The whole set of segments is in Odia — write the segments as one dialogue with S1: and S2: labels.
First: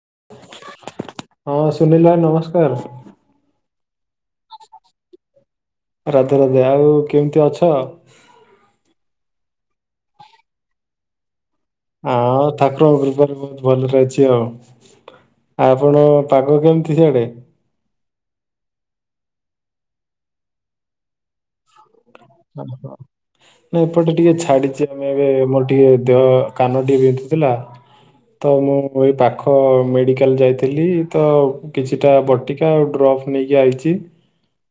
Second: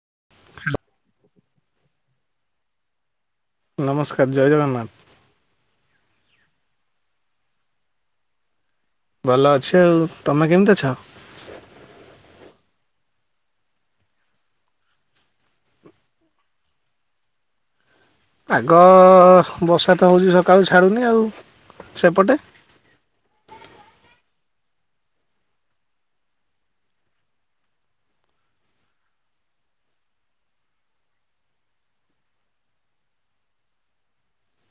S1: [inaudible]
S2: ହଁ ସୁନୀଲ ଭାଇ ନମସ୍କାର।
S1: ନମସ୍କାର ଜୟ ଜଗନ୍ନାଥ।
S2: ରାଧେ ରାଧେ ଆଉ କେମିତି ଅଛ?
S1: ଭଲ ଅଛି ଆଉ ତମେ କେମିତି ଅଛ?
S2: ହଁ ଠାକୁରଙ୍କ କୃପାରୁ ବହୁତ ଭଲରେ ଅଛି ଆଉ। ଆପଣ ପାଗ କେମିତି ସାଡେ?
S1: ପାଗ ବର୍ଷା ତ ହେଉଛି ସକାଳୁ ଛାଡ଼ୁନି ଆଉ ସେପଟେ?
S2: ହଁ ହଁ। ନା ଏପଟେ ଟିକେ ଛାଡିଛି ଆମେ ଏବେ ମୋର ଟିକେ ଦେହ କାନ ଟିକେ ବିଧୁଥିଲା। ତ ମୁଁ ଏଇ ପାଖ ମେଡିକାଲ ଯାଇଥିଲି ତ କିଛିଟା ବଟି ଆଉ ଡ୍ରପ୍ ନେଇକି ଆଇଛି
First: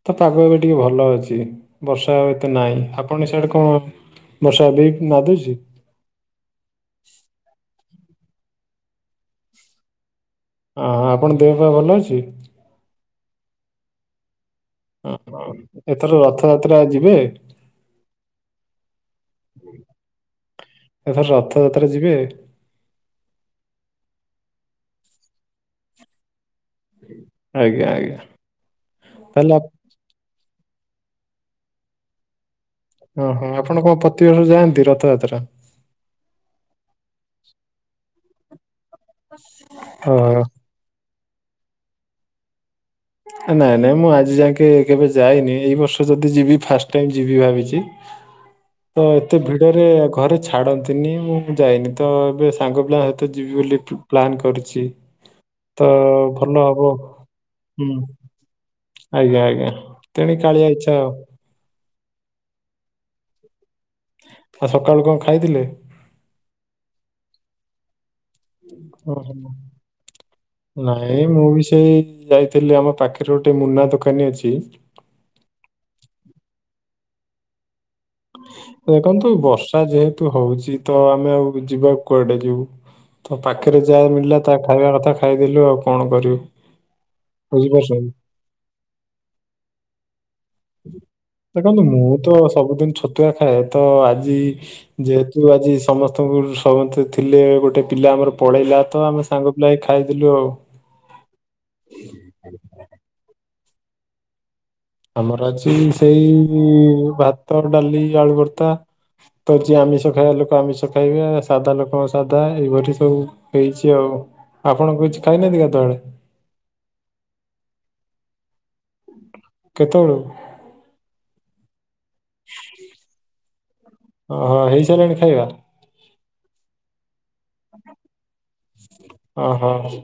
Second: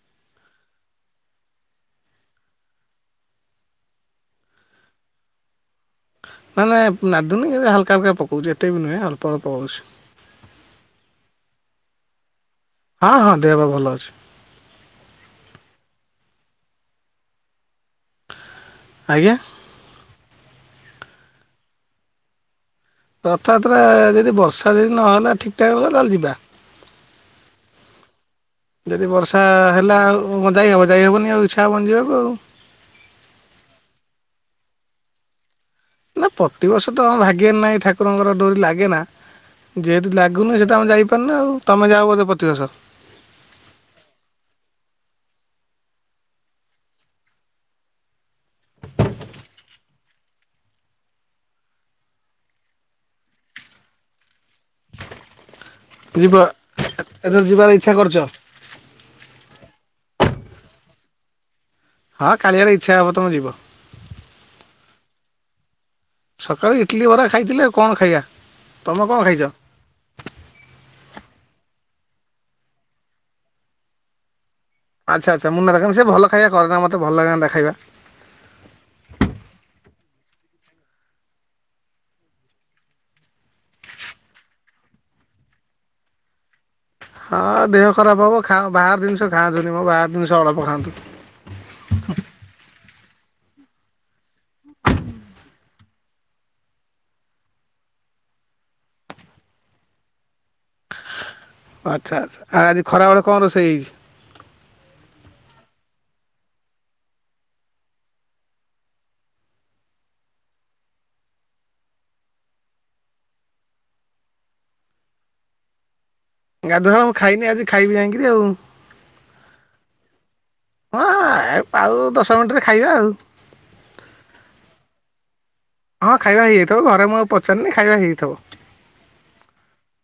S2: ତ ପାଗ ଏବେ ଟିକେ ଭଲ ଅଛି ବର୍ଷା ନାଇଁ ଆପଣ ଏ ସେଆଡେ କଣ ବର୍ଷା ଏବେବି ନାଦୁଛି।
S1: ନା ନା ନାଦୁନୀ କେ ହଲକା ହଲକା ପକଉଛି ଏତେ ବି ନୁହେଁ ଅଳ୍ପ ଅଳ୍ପ ହଉଛି।
S2: ଅଁ ହଁ ଆପଣ ଦେହ ପା ଭଲ ଅଛି?
S1: ହଁ ହଁ ଦେହ ପା ଭଲ ଅଛି।
S2: ଏଥର ରଥଯାତ୍ରା ଯିବେ?
S1: ଆଜ୍ଞା?
S2: ଏଥର ରଥଯାତ୍ରା ଯିବେ?
S1: ରଥଯାତ୍ରା ଯଦି ବର୍ଷା ଯଦି ନହେଲା ଠିକ୍ ଠାକ ହେଲା ତାହେଲେ ଯିବା।
S2: ଆଜ୍ଞା ଆଜ୍ଞା
S1: ଯଦି ବର୍ଷା
S2: ତାହେଲେ ଆପ
S1: ହେଲା ଆଉ [unintelligible] ହେବନ ଆଉ ଇଛା ହବନି ଯିବାକୁ ଆଉ।
S2: ଓହୋ। ଆପଣ କଣ ପ୍ରତିବର୍ଷରୁ ଯାଆନ୍ତି ରଥଯାତ୍ରା?
S1: ନା ପ୍ରତିବର୍ଷ ତ ଆମ ଭାଗ୍ୟରେ ନାହିଁ, ଠାକୁରଙ୍କର ଡୋରି ଲାଗେ ନା। ଯେହେତୁ
S2: ଓହୋ
S1: ଲାଗୁନି ସେ ତ ଆମେ ଯାଇପାରୁନେ ଆଉ। ତମ ଯାଅ ବୋଧେ ପ୍ରତି ବର୍ଷ।
S2: ନାଇଁ ନାଇଁ ମୁଁ ଆଜି ଯାକେ କେବେ ଯାଇନି। ଏଇ ବର୍ଷ ଯଦି ଯିବି ଫାଷ୍ଟ ଟାଇମ ଯିବି ଭାବିଚି। [inaudible] ତ ଏତେ ଭିଡରେ ଘରେ ଛାଡ଼ନ୍ତିନି ମୁଁ ବି ଯାଏନି। ତ ଏବେ ସାଙ୍ଗ ପିଲା ସହିତ ଯିବି ବୋଲି ପ୍ଲାନ୍ କରିଚି। ତ
S1: ଯିବ
S2: ଭଲ ହବ।
S1: ଏଥର ଯିବାର
S2: ହୁଁ
S1: ଇଚ୍ଛା କରିଚ?
S2: ଆଜ୍ଞା ଆଜ୍ଞା। ତେଣିକି କାଳିଆ ଇଚ୍ଛା ଆଉ।
S1: ହଁ କାଳିଆର ଇଚ୍ଛା ହବ ତମେ ଯିବ।
S2: ଆ ସକାଳୁ କଣ ଖାଇଥିଲେ?
S1: ସକାଳୁ ଇଟଲିି ବରା ଖାଇଥିଲେ ଆ କଣ ଖାଇବା। ତମେ କଣ
S2: ଓହୋ
S1: ଖାଇଚ?
S2: ନାଇଁ ମୁଁ ବି ସେଇ ଯାଇଥିଲି ଆମ ପାଖରେ ଗୋଟେ ମୁନା ଦୋକାନୀ ଅଛି।
S1: ଆଚ୍ଛା ଆଚ୍ଛା। ମୁନା ଦୋକାନ ସେ ଭଲ ଖାଇବା କରେନା ମତେ ଭଲ ଲାଗେନା ତା ଖାଇବା।
S2: ଦେଖନ୍ତୁ ବର୍ଷା ଯେହେତୁ ହଉଚି ତ ଆମେ ଆଉ ଯିବା କୁଆଡେ ଯିବୁ। ତ ପାଖରେ ଯାହା ମିଳିଲା ତା ଖାଇବା କଥା ଖାଇଦେଲୁ ଆଉ କଣ କରିବୁ।
S1: ହଁ ଦେହ
S2: ବୁଝିପାରୁଛନ୍ତି
S1: ଖରାପ ହେବ ଖା ବାହାର ଜିନିଷ ଖାଆନ୍ତୁନି ମ ବାହାର ଜିନିଷ ଅଳ୍ପ ଖାଆନ୍ତୁ।
S2: ଦେଖନ୍ତୁ ମୁଁ ତ ସବୁଦିନ ଛତୁଆ ଖାଏ। ତ ଆଜି ଯେହେତୁ ଆଜି ସମସ୍ତଙ୍କୁ ସମସ୍ତେ ଥିଲେ ଗୋଟେ ପିଲା ଆମର ପଳେଇଲା ତ ଆମେ ସାଙ୍ଗ ବୁଲାଇ ଖାଇଦେଲୁ ଆଉ।
S1: ଆଚ୍ଛା ଆଚ୍ଛା। ଆଜି ଖରାବେଳେ କଣ ରୋଷେଇ ହେଇଚି?
S2: ଆମର ଆଜି ସେଇ ଭାତ, ଡାଲି, ଆଳୁ ଭର୍ତା। ତ ଯିଏ ଆମିଷ ଖାଇବା ଲୋକ ଆମିଷ ଖାଇବେ, ସାଧା ଲୋକଙ୍କ ସାଧା ଏଇଭଳି ସବୁ। ହେଇଛି ଆଉ। ଆପଣଙ୍କୁ କିଛି ଖାଇନାହାନ୍ତି କେତେବେଳେ?
S1: ଗାଧୁଆ ମୁଁ ଖାଇନି ଆଜି ଖାଇବି ଯାଇକିରି ଆଉ।
S2: କେତେବେଳୁ?
S1: ହଁ ହଁ ଆଉ ଦଶ ମିନିଟରେ ଖାଇବା ଆଉ।
S2: ହଁ ହେଇ ସାରିଲାଣି ଖାଇବା?
S1: ହଁ ଖାଇବା ହେଇଯାଇଥିବ ଘରେ ମୁଁ ଆଉ ପଚାରନି ଖାଇବା ହେଇଯାଇଥିବ।
S2: ଅ ହଁ।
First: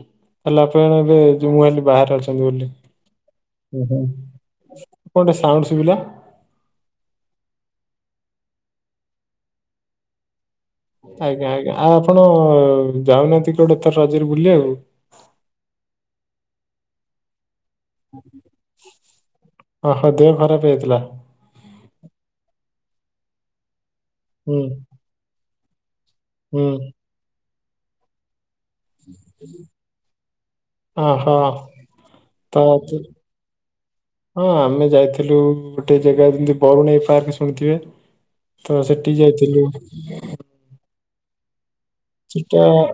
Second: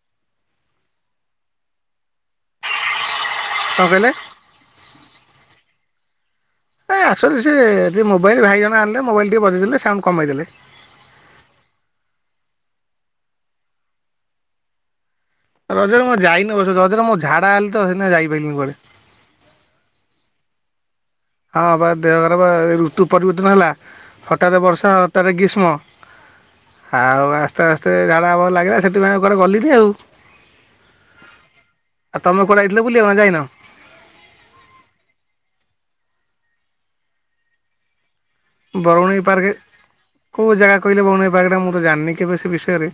S2: ହେଲେ ଆପଣ ଏବେ ଯୋଉ ମୁଁ ଭାବିଲି ବାହାରେ ଅଛନ୍ତି ବୋଲି। [unintelligible] କଣ ଗୋଟେ ସାଉଣ୍ଡ ସୁଭିଲା?
S1: ଏ ଆସୁ ସି ସେ ଟି ମୋବାଇଲ ଭାଇ ଜଣ ଆଣିଲେ ମୋବାଇଲ ଟିକେ ବଜେଇ ଦେଲେ ସାଉଣ୍ଡ କମେଇ ଦେଲେ।
S2: ଆଜ୍ଞା ଆଜ୍ଞା। ଆଉ ଆପଣ ଯାଉନାହାନ୍ତି [unintelligible] ରଜରେ ବୁଲିବାକୁ?
S1: ରଜରେ ମୁଁ ଯାଇନି ଅବଶ୍ୟ। ରଜରେ ମୁଁ ଝାଡା ହେଲି ତ ସେଇଥିପାଇଁ ଯାଇପାରିଲିନି କୁଆଡେ।
S2: ଓହୋ। ଦେହ ଖରାପ ହେଇାଇଥିଲା?
S1: ହଁ ବା ଦେହ ଖରାପ। ଋତୁ ପରିବର୍ତ୍ତନ ହେଲା
S2: ହୁଁ
S1: ହଠାତ୍ ବର୍ଷା ହଠାତ୍ ଗ୍ରୀଷ୍ମ।
S2: ହୁଁ।
S1: ଆଉ ଆସ୍ତେ ଆସ୍ତେ ଝାଡା ହବାକୁ ଲାଗିଲା। ସେଥିପାଇଁ ଆଉ କୁଆଡ଼େ ଗଲିନି ଆଉ।
S2: ଓହୋ
S1: ଆଉ ତମେ
S2: ତ
S1: କୁଆଡ଼େ ଯାଇଥିଲ
S2: ତୁ-
S1: ବୁଲିିବାକୁ ନା ଯାଇନ?
S2: ହଁ ଆମେ ଯାଇଥିଲୁ ଗୋଟେ ଜାଗା ଯେମତି ବରୁଣେଇ ପାର୍କ ଶୁଣିଥିବେ। ତ ସେଠି
S1: ବରୁଣେଇ ପାର୍କ
S2: ଯାଇଥିଲୁ
S1: କୋଉ ଜାଗା କହିଲେ ବରୁଣେଇ ପାର୍କଟା ମୁଁ ତ ଜାଣିନି। କେବେ ସେ
S2: ସେଇଟା
S1: ବିଷୟରେ।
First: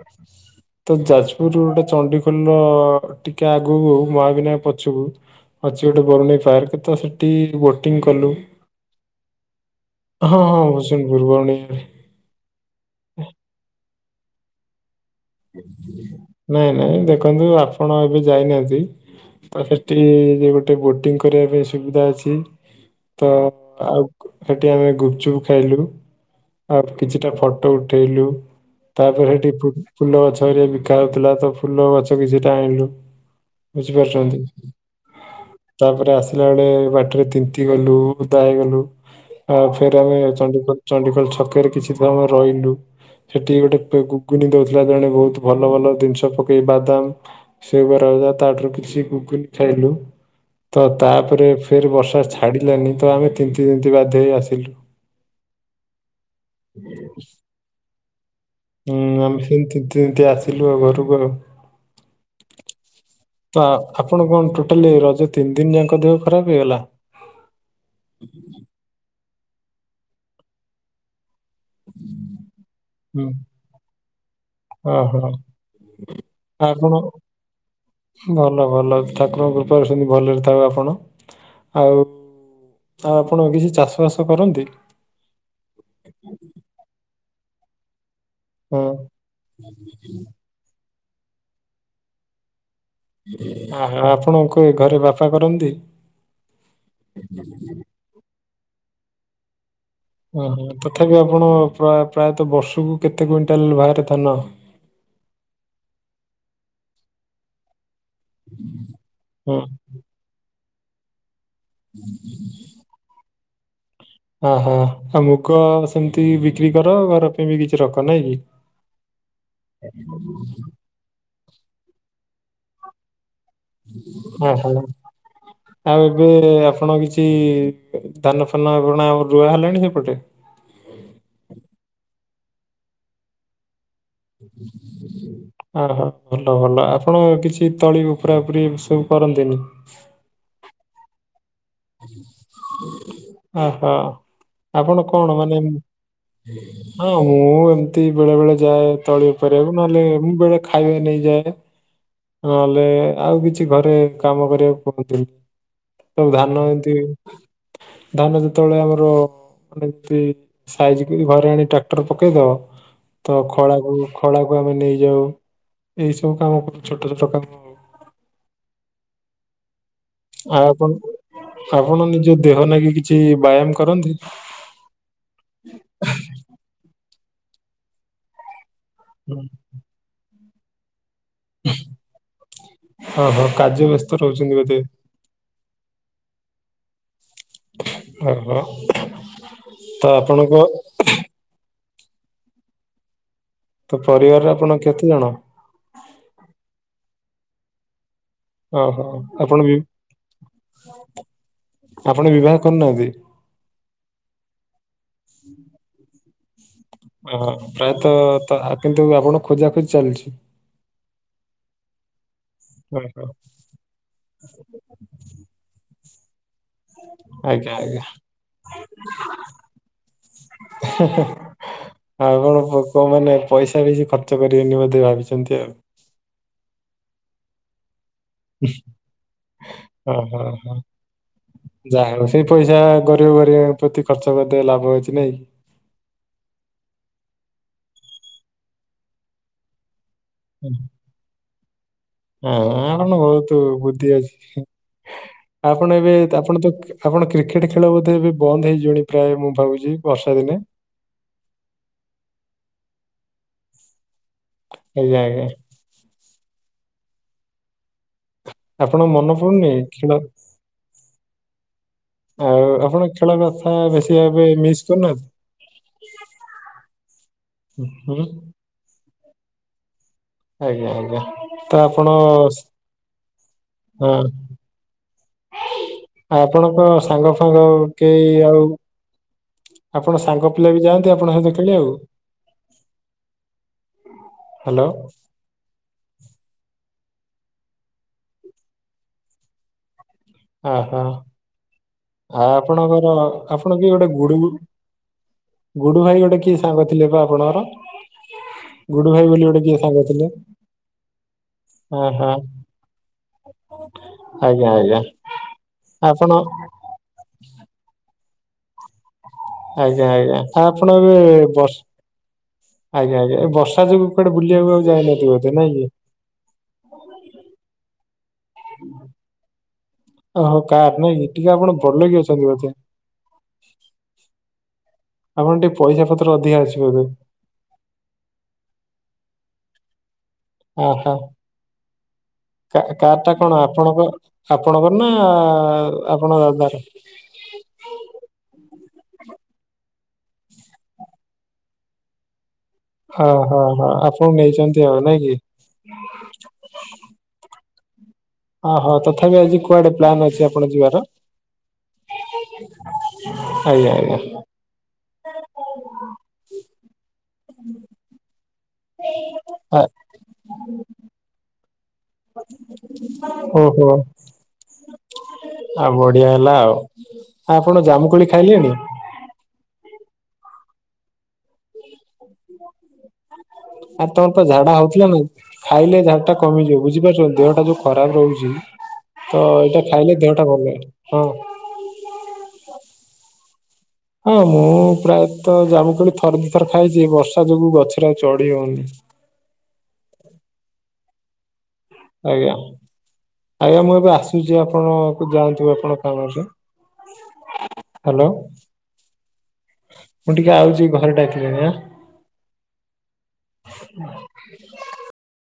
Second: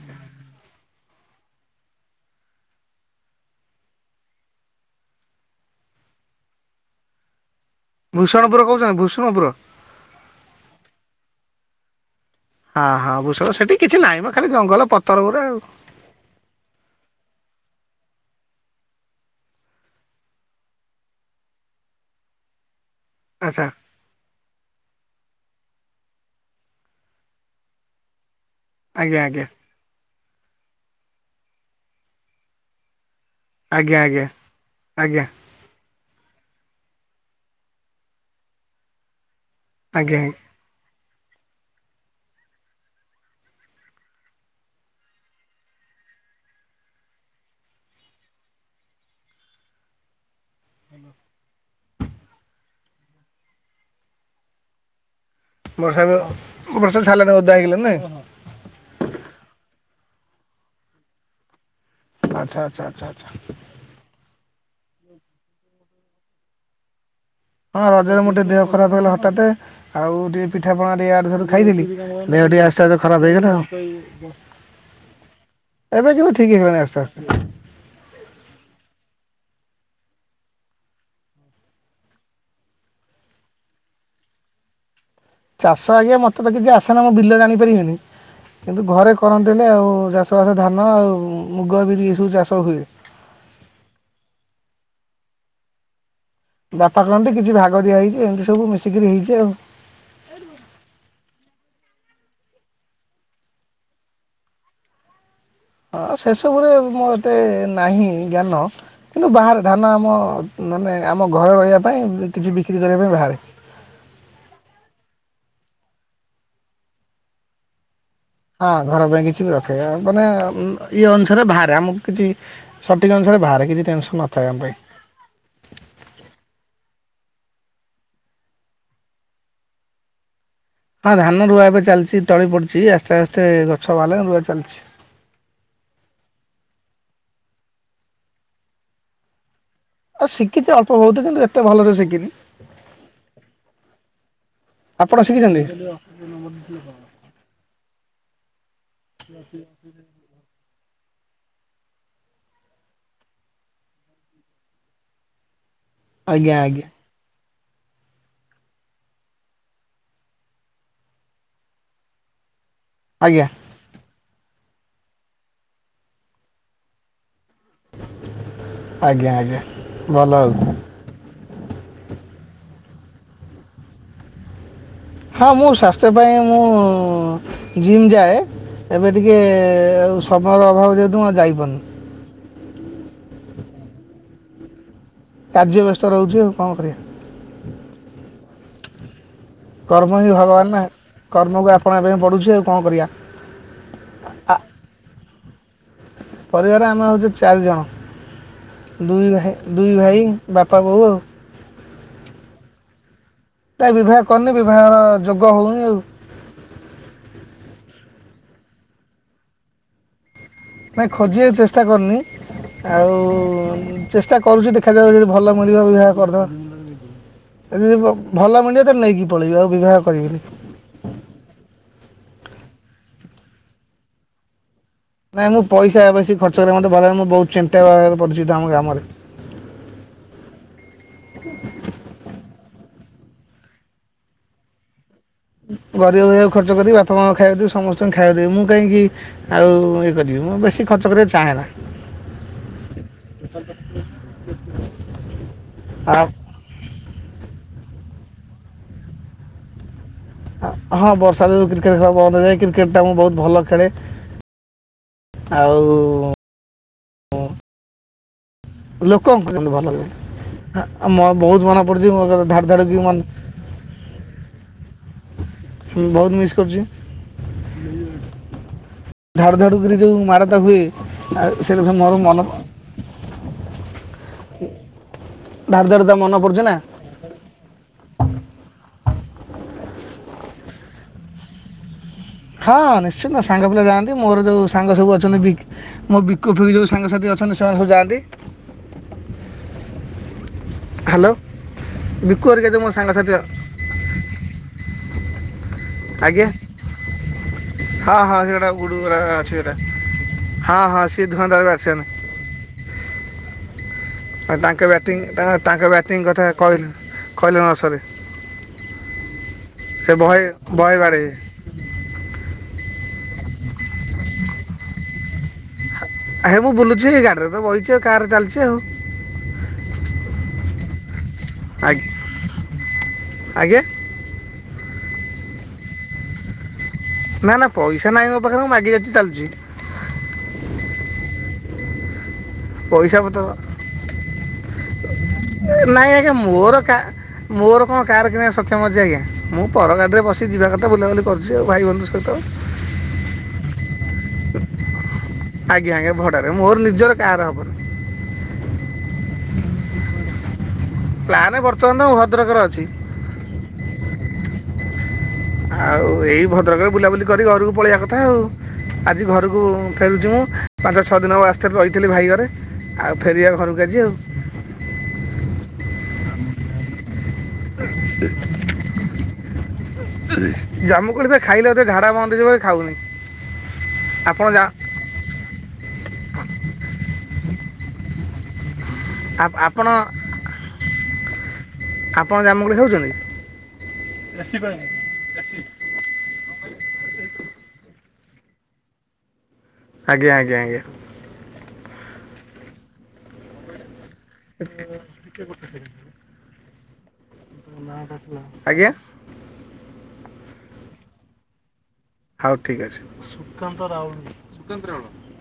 S2: ତ ଯାଜପୁରରୁ ଗୋଟେ ଚଣ୍ଡିଖୋଲର ଟିକେ ଆଗକୁ ମହାବିନାୟକ ପଛକୁ ଅଛି ଗୋଟେ ବରୁଣେଇ ପାର୍କ ତ ସେଠି ବୋଟିଙ୍ଗ କଲୁ।
S1: ଭୂଷଣପୁର କହୁଛନ୍ତି ଭୂଷଣପୁର
S2: ହଁ ହଁ ସେଇ ବରୁଣେଇ ରେ।
S1: ଅ ହ ଭୂଷଳ ସେଠି କିଛି ନାହିଁ ମ ଖାଲି ଜଙ୍ଗଲ ପଥର ଗୁରା ଆଉ।
S2: ନାଇଁ ନାଇଁ ଦେଖନ୍ତୁ ଆପଣ ଏବେ ଯାଇନାଆନ୍ତି ତ ସେଠି ଗୋଟେ ବୋଟିଂ କରିବା ପାଇଁ ସୁବିଧା ଅଛି। ତ
S1: ଆଚ୍ଛା
S2: ଆଉ ସେଠି ଆମେ ଗୁପଚୁପ ଖାଇଲୁ ଆଉ କିଛିଟା ଫଟୋ ଉଠେଇଲୁ
S1: ଆଜ୍ଞା
S2: ତାପରେ
S1: ଆଜ୍ଞା
S2: ହେଠି ଫୁଲ ଗଛ ବିକା ହଉଥିଲା ତ ଫୁଲ ଗଛ କିଛିଟା ଆଣିଲୁ।
S1: ଆଜ୍ଞା ଆଜ୍ଞା
S2: ବୁଝିପାରୁଛନ୍ତି?
S1: ଆଜ୍ଞା
S2: ତାପରେ ଆସିଲା ବେଳେ ବାଟରେ ତିନ୍ତି ଗଲୁ ଓଦା ହେଇଗଲୁ। ଆ ଫେରେ ଆମେ
S1: ଆଜ୍ଞା ଆଜ୍ଞା।
S2: ଚଣ୍ଡିଖୋଲ ଚଣ୍ଡିଖୋଲ ଛକରେ କିଛି ସମୟ ରହିଲୁ ସେଠିକି ଗୋଟେ ଘୁଗୁନି ଦୋଉ ଥିଲା ଜଣେ ବହୁତ ଭଲ ଭଲ ଜିନିଷ ପକେଇ ବାଦାମ ସେ କର ତାଠାରୁ କିଛି ଘୁଗୁନି ଖାଇଲୁ। ତ ତାପରେ ଫେରେ ବର୍ଷା ଛାଡ଼ିଲାନି ତ ଆମେ ତିନ୍ତିତିନ୍ତି ବାଧ୍ୟ ହେଇ ଆସିଲୁ। [inaudible]
S1: ବର୍ଷା ନଓଉ ବ ବର୍ଷା ଛାଲାନି ଓଦା ହେଇଗଲେନି ନାଇଁ?
S2: ହୁଁ ଆମେ ସେମତି ତିନ୍ତି ତିନ୍ତି ଆସିଲୁ ଆଉ ଘରୁକୁ ଆଉ।
S1: ଆଚ୍ଛା ଆଚ୍ଛା ଆଚ୍ଛା ଆଚ୍ଛା।
S2: ତ ଆପଣ କଣ ଟୋଟାଲି ରଜ ତିନି ଦିନ ଯାକ ଦେହ ଖରାପ ହେଇଗଲା?
S1: ହଁ ରଜରେ ମୋ ଟିକେ ଦେହ ଖରାପ ହେଇଗଲା ହଠାତ୍। ଆଉ ଟିକେ ପିଠା ପଣା ଟିକେ ୟାଡୁସାଡୁ ଖାଇଦେଲି। ଦେହ ଟିକେ ଆସ୍ତେ ଆସ୍ତେ
S2: ହୁଁ
S1: ଖରାପ ହେଇଗଲା ଆଉ।
S2: ଓହୋ
S1: ଏବେ କିନ୍ତୁ ଠିକ ହେଇଗଲାଣି
S2: ଆପଣ
S1: ଆସ୍ତେ ଆସ୍ତେ।
S2: ଭଲ ଭଲ ଠାକୁରଙ୍କ କୃପାରୁ ସେମତି ଭଲରେ ଥାଉ ଆପଣ। ଆଉ ଆଉ ଆପଣ କିଛି ଚାଷ ବାସ କରନ୍ତି?
S1: ଚାଷ ଆଜ୍ଞା ମତେ ତ କିଛି ଆସେନା। ମୁଁ ବିଲ ଜାଣିପାରିବିନି। କିନ୍ତୁ
S2: ହଁ
S1: ଘରେ କରନ୍ତିନି ଆଉ ଚାଷବାସ ଧାନ, ଆଉ ମୁଗ, ବିିରି, ଏ ସବୁ ଚାଷ ହୁଏ।
S2: ଆପଣଙ୍କୁ ଏ ଘରେ ବାପା କରନ୍ତି?
S1: ବାପା କହନ୍ତି କିଛି ଭାଗ ଦିଆହେଇଚି ଏମତି ସବୁ ମିଶିକିରି ହେଇଚି ଆଉ।
S2: ଓହୋ ତଥାପି ଆପଣ ପ୍ରୟା ପ୍ରାୟତଃ ବର୍ଷକୁ କେତେ କୁଇଣ୍ଟାଲ ବାହାରେ ଧାନ?
S1: ହଁ ସେସବୁରେ ମୁଁ ଏତେ ନାହିଁ ଜ୍ଞାନ। କିନ୍ତୁ
S2: ହୁଁ
S1: ବାହାରେ ଧାନ ଆ ମ ମାନେ ଆମ ଘରେ ରହିବା ପାଇଁ କିଛି ବିକ୍ରି କରିବା ପାଇଁ ବାହାରେ।
S2: ଅ ହୋ ଆଉ ମୁଗ ସେମତି ବିକ୍ରି କର ଘର ପାଇଁ ବି କିଛି ରଖ ନାଇଁ କି।
S1: ହଁ ଘର ପାଇଁ କିଛି ବି ରଖେ। ମାନେ ଇଏ ଅନୁସାରେ ଭାରେ ଆମକୁ କିଛି ସଠିକ ଅନୁସାରେ ଭାରେ।
S2: ଓ ହୋ ଆଉ ଏବେ ଆପଣ କିଛି ଧାନ ଫାନ ବୁଣା ଆଉ ରୁଆ ହେଲାଣି ସେପଟେ?
S1: ହଁ ଧାନ ରୁଆ ଏବେ ଚାଲଚି। ତଳି ପଡଚି ଆସ୍ତେ ଆସ୍ତେ ଗଛ ଭାରିଲାଣି ରୁଆ ଚାଲଚି।
S2: [inaudible] ଅ ହ ଭଲ ଭଲ ଆପଣ କିଛି ତଳି ଉପୁରା ଉପୁରି ଏ ସବୁ କରନ୍ତିନି?
S1: ଆଉ ଶିଖିଚି ଅଳ୍ପ ବହୁତ। କିନ୍ତୁ ଏ
S2: ଅ ହଁ। ଆପଣ କଣ ମାନେ ନାଉଁ ମୁଁ ଏମତି ବେଳେ ବେଳେ ଯାଏ ତଳି ଉପରିବାକୁ। ନଏଲେ ମୁଁ ବେଳେ ଖାଇବା ନେଇଯାଏ। ନହେଲେ ଆଉ କିଛି ଘରେ କାମ କରିବାକୁ କହନ୍ତି।
S1: ଆଜ୍ଞା ଆଜ୍ଞା।
S2: କି ଧାନ ଯେତେବେଳେ ଆମର ଏମ୍ ପି ଆଇ ସାଇଜ କରି ଘରେ ଆଣି ଟ୍ରାକ୍ଟର ପକେଇଦବ। ତ
S1: ଆଜ୍ଞା
S2: ଖଳାକୁ ଖଳାକୁ ଆମେ ନେଇଯାଉ। ଏଇ ସବୁ କାମ କରୁ ଛୋଟ ଛୋଟ କାମ।
S1: ଆଜ୍ଞା ଆଜ୍ଞା।
S2: ଆଉ ଆପଣ ଆପଣ ନିଜ ଦେହ ଲାଗି କିଛି ବ୍ୟାୟାମ କରନ୍ତି?
S1: ହଁ, ମୁଁ ସ୍ୱାସ୍ଥ୍ୟ ପାଇଁ ମୁଁ ଜିମ୍ ଯାଏ। ଏବେ ଟିକିଏ ଆଉ ସମୟର ଅଭାବ ଯେହେତୁ ମୁଁ ଯାଇପାରୁନି।
S2: ହଁ ହଁ କାର୍ଯ୍ୟ ବ୍ୟସ୍ତ ରହୁଛନ୍ତି ବୋଧେ।
S1: କାର୍ଯ୍ୟ ବ୍ୟସ୍ତ ରହୁଛି ଆଉ କଣ କରିବା?
S2: ଓ ହୋ।
S1: କର୍ମ ହିଁ ଭଗବାନ ନାଁ। କର୍ମକୁ ଆପଣା କରିବାକୁ ପଡ଼ୁଚି ଆଉ କଣ କରିବା?
S2: ତ ପରିବାରରେ
S1: ଆ
S2: ଆପଣ କେତେ ଜଣ?
S1: ପରିବାର ଆମେ ହୋଉଚୁ ଚାରି ଜଣ।
S2: ଓହୋ
S1: ଦୁଇ ଭାଇ
S2: ଆପଣ ବି
S1: ଦୁଇ ଭାଇ ବାପା ବୋଉ ଆଉ।
S2: ଆପଣ ବିବାହ କରନାହାନ୍ତି?
S1: ତା ବିବାହ କରନି। ବିବାଘର ଯୋଗ ହୋଉନି ଆଉ।
S2: ଓ ପ୍ରାୟତଃ ତ କିନ୍ତୁ ଆପଣକୁ ଖୋଜା ଖୋଜି ଚାଲିଚି।
S1: ନାଇଁ ଖୋଜିବାକୁ ଚେଷ୍ଟା କରନି। ଆଉ
S2: ଓହୋ
S1: ଚେଷ୍ଟା କରୁଚି ଦେଖାଯାଉ ଯଦି ଭଲ ମଳିବେ ବିିବାହ କରିଦବା।
S2: ଆଜ୍ଞା
S1: ଏଜେ
S2: ଆଜ୍ଞା
S1: ଯଦି ଭଲ ମିଳିବ ତ ନେଇକି ପଳେଇବି ଆଉ ବିବାହ କରିବିିନି।
S2: ହେ-ହେ ଆଉକଣ ପୋକ ମାନେ ପଇସା ବେଶୀ ଖର୍ଚ୍ଚ କରିବେନି ବୋଧେ ଭାବି
S1: ନାଇଁ ମୁଁ ପଇସା ବେଶି ଖର୍ଚ୍ଚ କରିବା ମୋତେ ଭଲ ଲାଗେନି ମୁଁ ବହୁତ ଚିନ୍ତା ଭାବରେ ପରିଚିତ ଆମ ଗାମରେ।
S2: ଓ ହଁ, ହଁ, ହଁ ଯାହା ହଉ ସେଇ ପଇସା ଗରିବ ଗରିବଙ୍କ ପ୍ରତି ଖର୍ଚ୍ଚ କରିଦେବେ ଲାଭ ଅଛି ନାଇଁ କି?
S1: ଗରିବଗରିବା ଖର୍ଚ୍ଚ କରିବି ବାପା ମା ଖାଇବାକୁ ଦେବି ସମସ୍ତଙ୍କୁ ଖାଇବାକୁ ଦେବି। ମୁଁ କାଇଁକି ଆଉ ମୁ ବେଶୀ ଖର୍ଚ୍ଚ କରିବାରେ ଚାହେଁନା।
S2: ଆ କଣ ବହୁତ ବୁଦ୍ଧି ଅଛି। ହିଁ ଆପଣ ଏବେ
S1: ଆଉ
S2: ଆପଣ ତ କ୍ୟ ଆପଣ କ୍ରିକେଟ ଖେଳ ବୋଧେ ଏବେ ବନ୍ଦ ହେଇ ଜୀବଣି ପ୍ରାୟ ମୁଁ ଭାବୁଛି ବର୍ଷା ଦିନେ
S1: ହଁ ବର୍ଷା ଯୋଗୁଁ କ୍ରିକେଟ ଖେଳ ବନ୍ଦହୋଇଯାଏ। କ୍ରିକେଟ୍ ଟା ମୁଁ ବହୁତ ଭଲ ଖେଳେ।
S2: ହେଲେ
S1: ଆଉ
S2: ଆପଣ ମନେ
S1: ଲୋକଙ୍କୁ
S2: ପଡୁନି
S1: କିନ୍ତୁ ଭଲ ଲାଗେ
S2: ଖେଳ
S1: ଆଉ ମୋ ବହୁତ ମନେ ପଡ଼ୁଛି ମୋ ଧାଡ଼
S2: ଆଉ
S1: ଧାଡ଼କି
S2: ଆପଣ
S1: ମନେ
S2: ଖେଳ ବା। ହ ବେଶୀ ଏବେ ମିସ୍ କରୁନାହାନ୍ତି?
S1: ବହୁତ ମିସ୍ କରୁଛି।
S2: ହୁଁ
S1: ଧାଡୁ ଧାଡୁ କରି ଯୋଉ ମାଡ ହୁଏ।
S2: ଆଜ୍ଞା ଆଜ୍ଞା
S1: ଆଉ
S2: ତ
S1: ସେକଥା
S2: ଆପଣ
S1: ମୋର ମନ
S2: ହଁ।
S1: ଧଡୁ ଧାଡୁ ଧମ୍।
S2: ଆପଣଙ୍କ ସାଙ୍ଗ ଫାଙ୍ଗ କେହି ଆଉ। ଆପଣ ସାଙ୍ଗ ପିଲା ବି ଯାଆନ୍ତି। ଆପଣ ସହିତ ଖେଳିବାକୁ?
S1: ହଁ, ନିଶ୍ଚିତ ସାଙ୍ଗ ପିଲା ଯାଆନ୍ତି। ମୋର ଯୋଉ
S2: ହ୍ୟାଲୋ
S1: ସାଙ୍ଗ ସବୁ ଅଛନ୍ତି। ବିକ୍ ମୋ ବିକୋଫିକ ଯେଉଁ ସାଙ୍ଗସାଥି ଅଛନ୍ତି ସେମାନେ ସବୁ ଯାଆନ୍ତି।
S2: ଓହୋ।
S1: ହ୍ୟାଲୋ ବିକୁ
S2: ଆ
S1: ହେରିକା ଯେଉଁ ମୋ
S2: ଆପଣଙ୍କର
S1: ସାଙ୍ଗସାଥି
S2: ଆପଣ କି ଗୋଟେ ଗୁଡୁ। ଗୁଡୁ ଭାଇ ଗୋଟେ
S1: ଆଜ୍ଞା
S2: କିଏ ସାଙ୍ଗ ଥିଲେ ବା
S1: ହଁ ହଁ
S2: ଆପଣଙ୍କର?,
S1: ସେଗୁଡ଼ା ଗୁଡ଼ୁ
S2: ଗୁଡୁ
S1: ଗୁଡ଼ା
S2: ଭାଇ ବୋଲି
S1: ଅଛି
S2: ଗୋଟେ
S1: ସେଟା
S2: କିଏ ସାଙ୍ଗ ଥିଲେ।
S1: ହଁ ହଁ ସେ ଧନ୍ଦା କୁ ଆସିବନି।
S2: କଉଠି ହେଲ?
S1: ମାନ ତାଙ୍କେ ବ୍ୟାଟିଂ ତାଙ୍କ ତାଙ୍କ ବ୍ୟାଟିଂ କଥା କଇ କଇଲେ ନସରେ।
S2: ଆଜ୍ଞା! ଆଜ୍ଞା ଆ ଆପଣ ଏବେ ବର୍ଷ ଆଜ୍ଞା! ଆଜ୍ଞା। ଏ ବର୍ଷା ଯୋଗୁ କୁଆଡେ ବୁଲିବାକୁ ଆଉ ଯାଇନଥିବେ। ନାଇଁ କି
S1: ଆ ମୁଁ ବୁଲୁଛି ଏଇ ଗାଡିରେ ତ ବଇଚି ଆଉ କାର ଚାଲିଚି ଆଉ
S2: ଓହୋ! କାର୍ ନାଇଁ ଟିକେ ଆପଣ ବଡ଼
S1: ଆଜ୍ଞା
S2: ଲୋକିି ଅଛନ୍ତି ବୋଧେ।
S1: ଆଜ୍ଞା
S2: ଆପଣଙ୍କ ଟିକେ ପଇସା ପତ୍ର ଅଧିକା ଅଛି ବୋଧେ।
S1: ନା ନା ପଇସା ନାହିଁ ମୋ ପାଖରେ ମୁଁ ମାଗି ଯାଚି ଚାଲୁଚି।
S2: ଓହୋ! କାର୍
S1: ପଇସା
S2: ଟା
S1: ପତ୍ର
S2: କଣ ଆପଣ ଆପଣଙ୍କର ନା
S1: ନାହିଁ ଆଜ୍ଞା
S2: ଆପଣଙ୍କ
S1: ମୋର
S2: ଦାଦାର?
S1: କା ମୋର କଣ କାର୍ କିଣିବା ସକ୍ଷମ ଅଛି ଆଜ୍ଞା ମୁଁ ପର ଗାଡ଼ିରେ ବସି ଯିବା କଥା ବୁଲାବୁଲି କରିୁଛି ଆଉ ଭାଇ ବନ୍ଧୁ ସହିତ।
S2: ହଁ-ହଁ-ହଁ ଆପଣ ନେଇଚନ୍ତି ଆଉ ନାଇଁ କି?
S1: ଆଜ୍ଞା ଆଜ୍ଞା ଭଡାରେ ମୋର ନିଜର କାର୍ ହବନି।
S2: ଓହୋ। ତଥାପି ଆଜି କୁଆଡେ ପ୍ଲାନ୍ ଅଛି ଆପଣ ଯିବାର?
S1: ପ୍ଲାନ୍ ବର୍ତ୍ତମାନ ଭଦ୍ରକରେ ଅଛି।
S2: ଆଜ୍ଞା ଆଜ୍ଞା,
S1: ଆଉ ଏଇ ଭଦ୍ରକରେ ବୁଲାବୁଲି କରି ଘରକୁ ପଳେଇବା କଥା ଆଉ। ଆଜି ଘରକୁ ଫେରୁଛି ମୁଁ। ପାଞ୍ଚ ଛଅ ଦିନ ହେବ ଆସିଥିଲି ଭାଇ ଘରେ ଆଉ ଫେରିବା ଘରକୁ
S2: ଓହୋ
S1: ଆଜି ଆଉ।
S2: ଆଉ ବଢିଆ ହେଲା ଆଉ। ଆପଣ ଜାମୁକୋଳି ଖାଇଲେଣି?
S1: ଜାମୁକୋଳି ବା ଖାଇଲେ ମତେ ଝାଡ଼ା ବନ୍ଦ ହେଇଯିବ ଖାଉନି।
S2: ଆ ତମର ତ
S1: ଆପଣ
S2: ଝାଡା
S1: ଯା-
S2: ହଉ ହେଲା ନାଇ ଖାଇଲେ ଝାଡାଟା କମିଯିବ। ବୁଝିପାରୁଛନ୍ତି ଦେହଟା ଯୋଉ ଖରାପ ରହୁଛି। ତ
S1: ଆ-
S2: ଏଇଟା
S1: ଆପଣ
S2: ଖାଇଲେ ଦେହଟା ଭଲ ହଁ।
S1: ଆପଣ ଜାମୁକୋଳି ଖାଉଛନ୍ତି?
S2: ହଁ ମୁଁ ପ୍ରାୟତ ଜାମୁକୋଳି ଥର ଦି ଥର ଖାଇଛି। ବର୍ଷା ଯୋଗୁ ଗଛରେ ଆଉ ଚଢି ହଉନି।
S1: ଆଜ୍ଞା ଆଜ୍ଞା ଆଜ୍ଞା।
S2: ଆଜ୍ଞା ଆଜ୍ଞା ଆଉ ମୁଁ ଏବେ ଆସୁଛି ଆପଣ କୁ ଯାଆନ୍ତୁ ଆପଣ କାମରେ। ହ୍ୟାଲୋ
S1: ଆଜ୍ଞା,
S2: ମୁଁ ଟିକେ ଆଉଛି ଘରେ ଡାକିଲେଣି ଆଁ
S1: ହଉ ଠିକ ଅଛି। [unintelligible]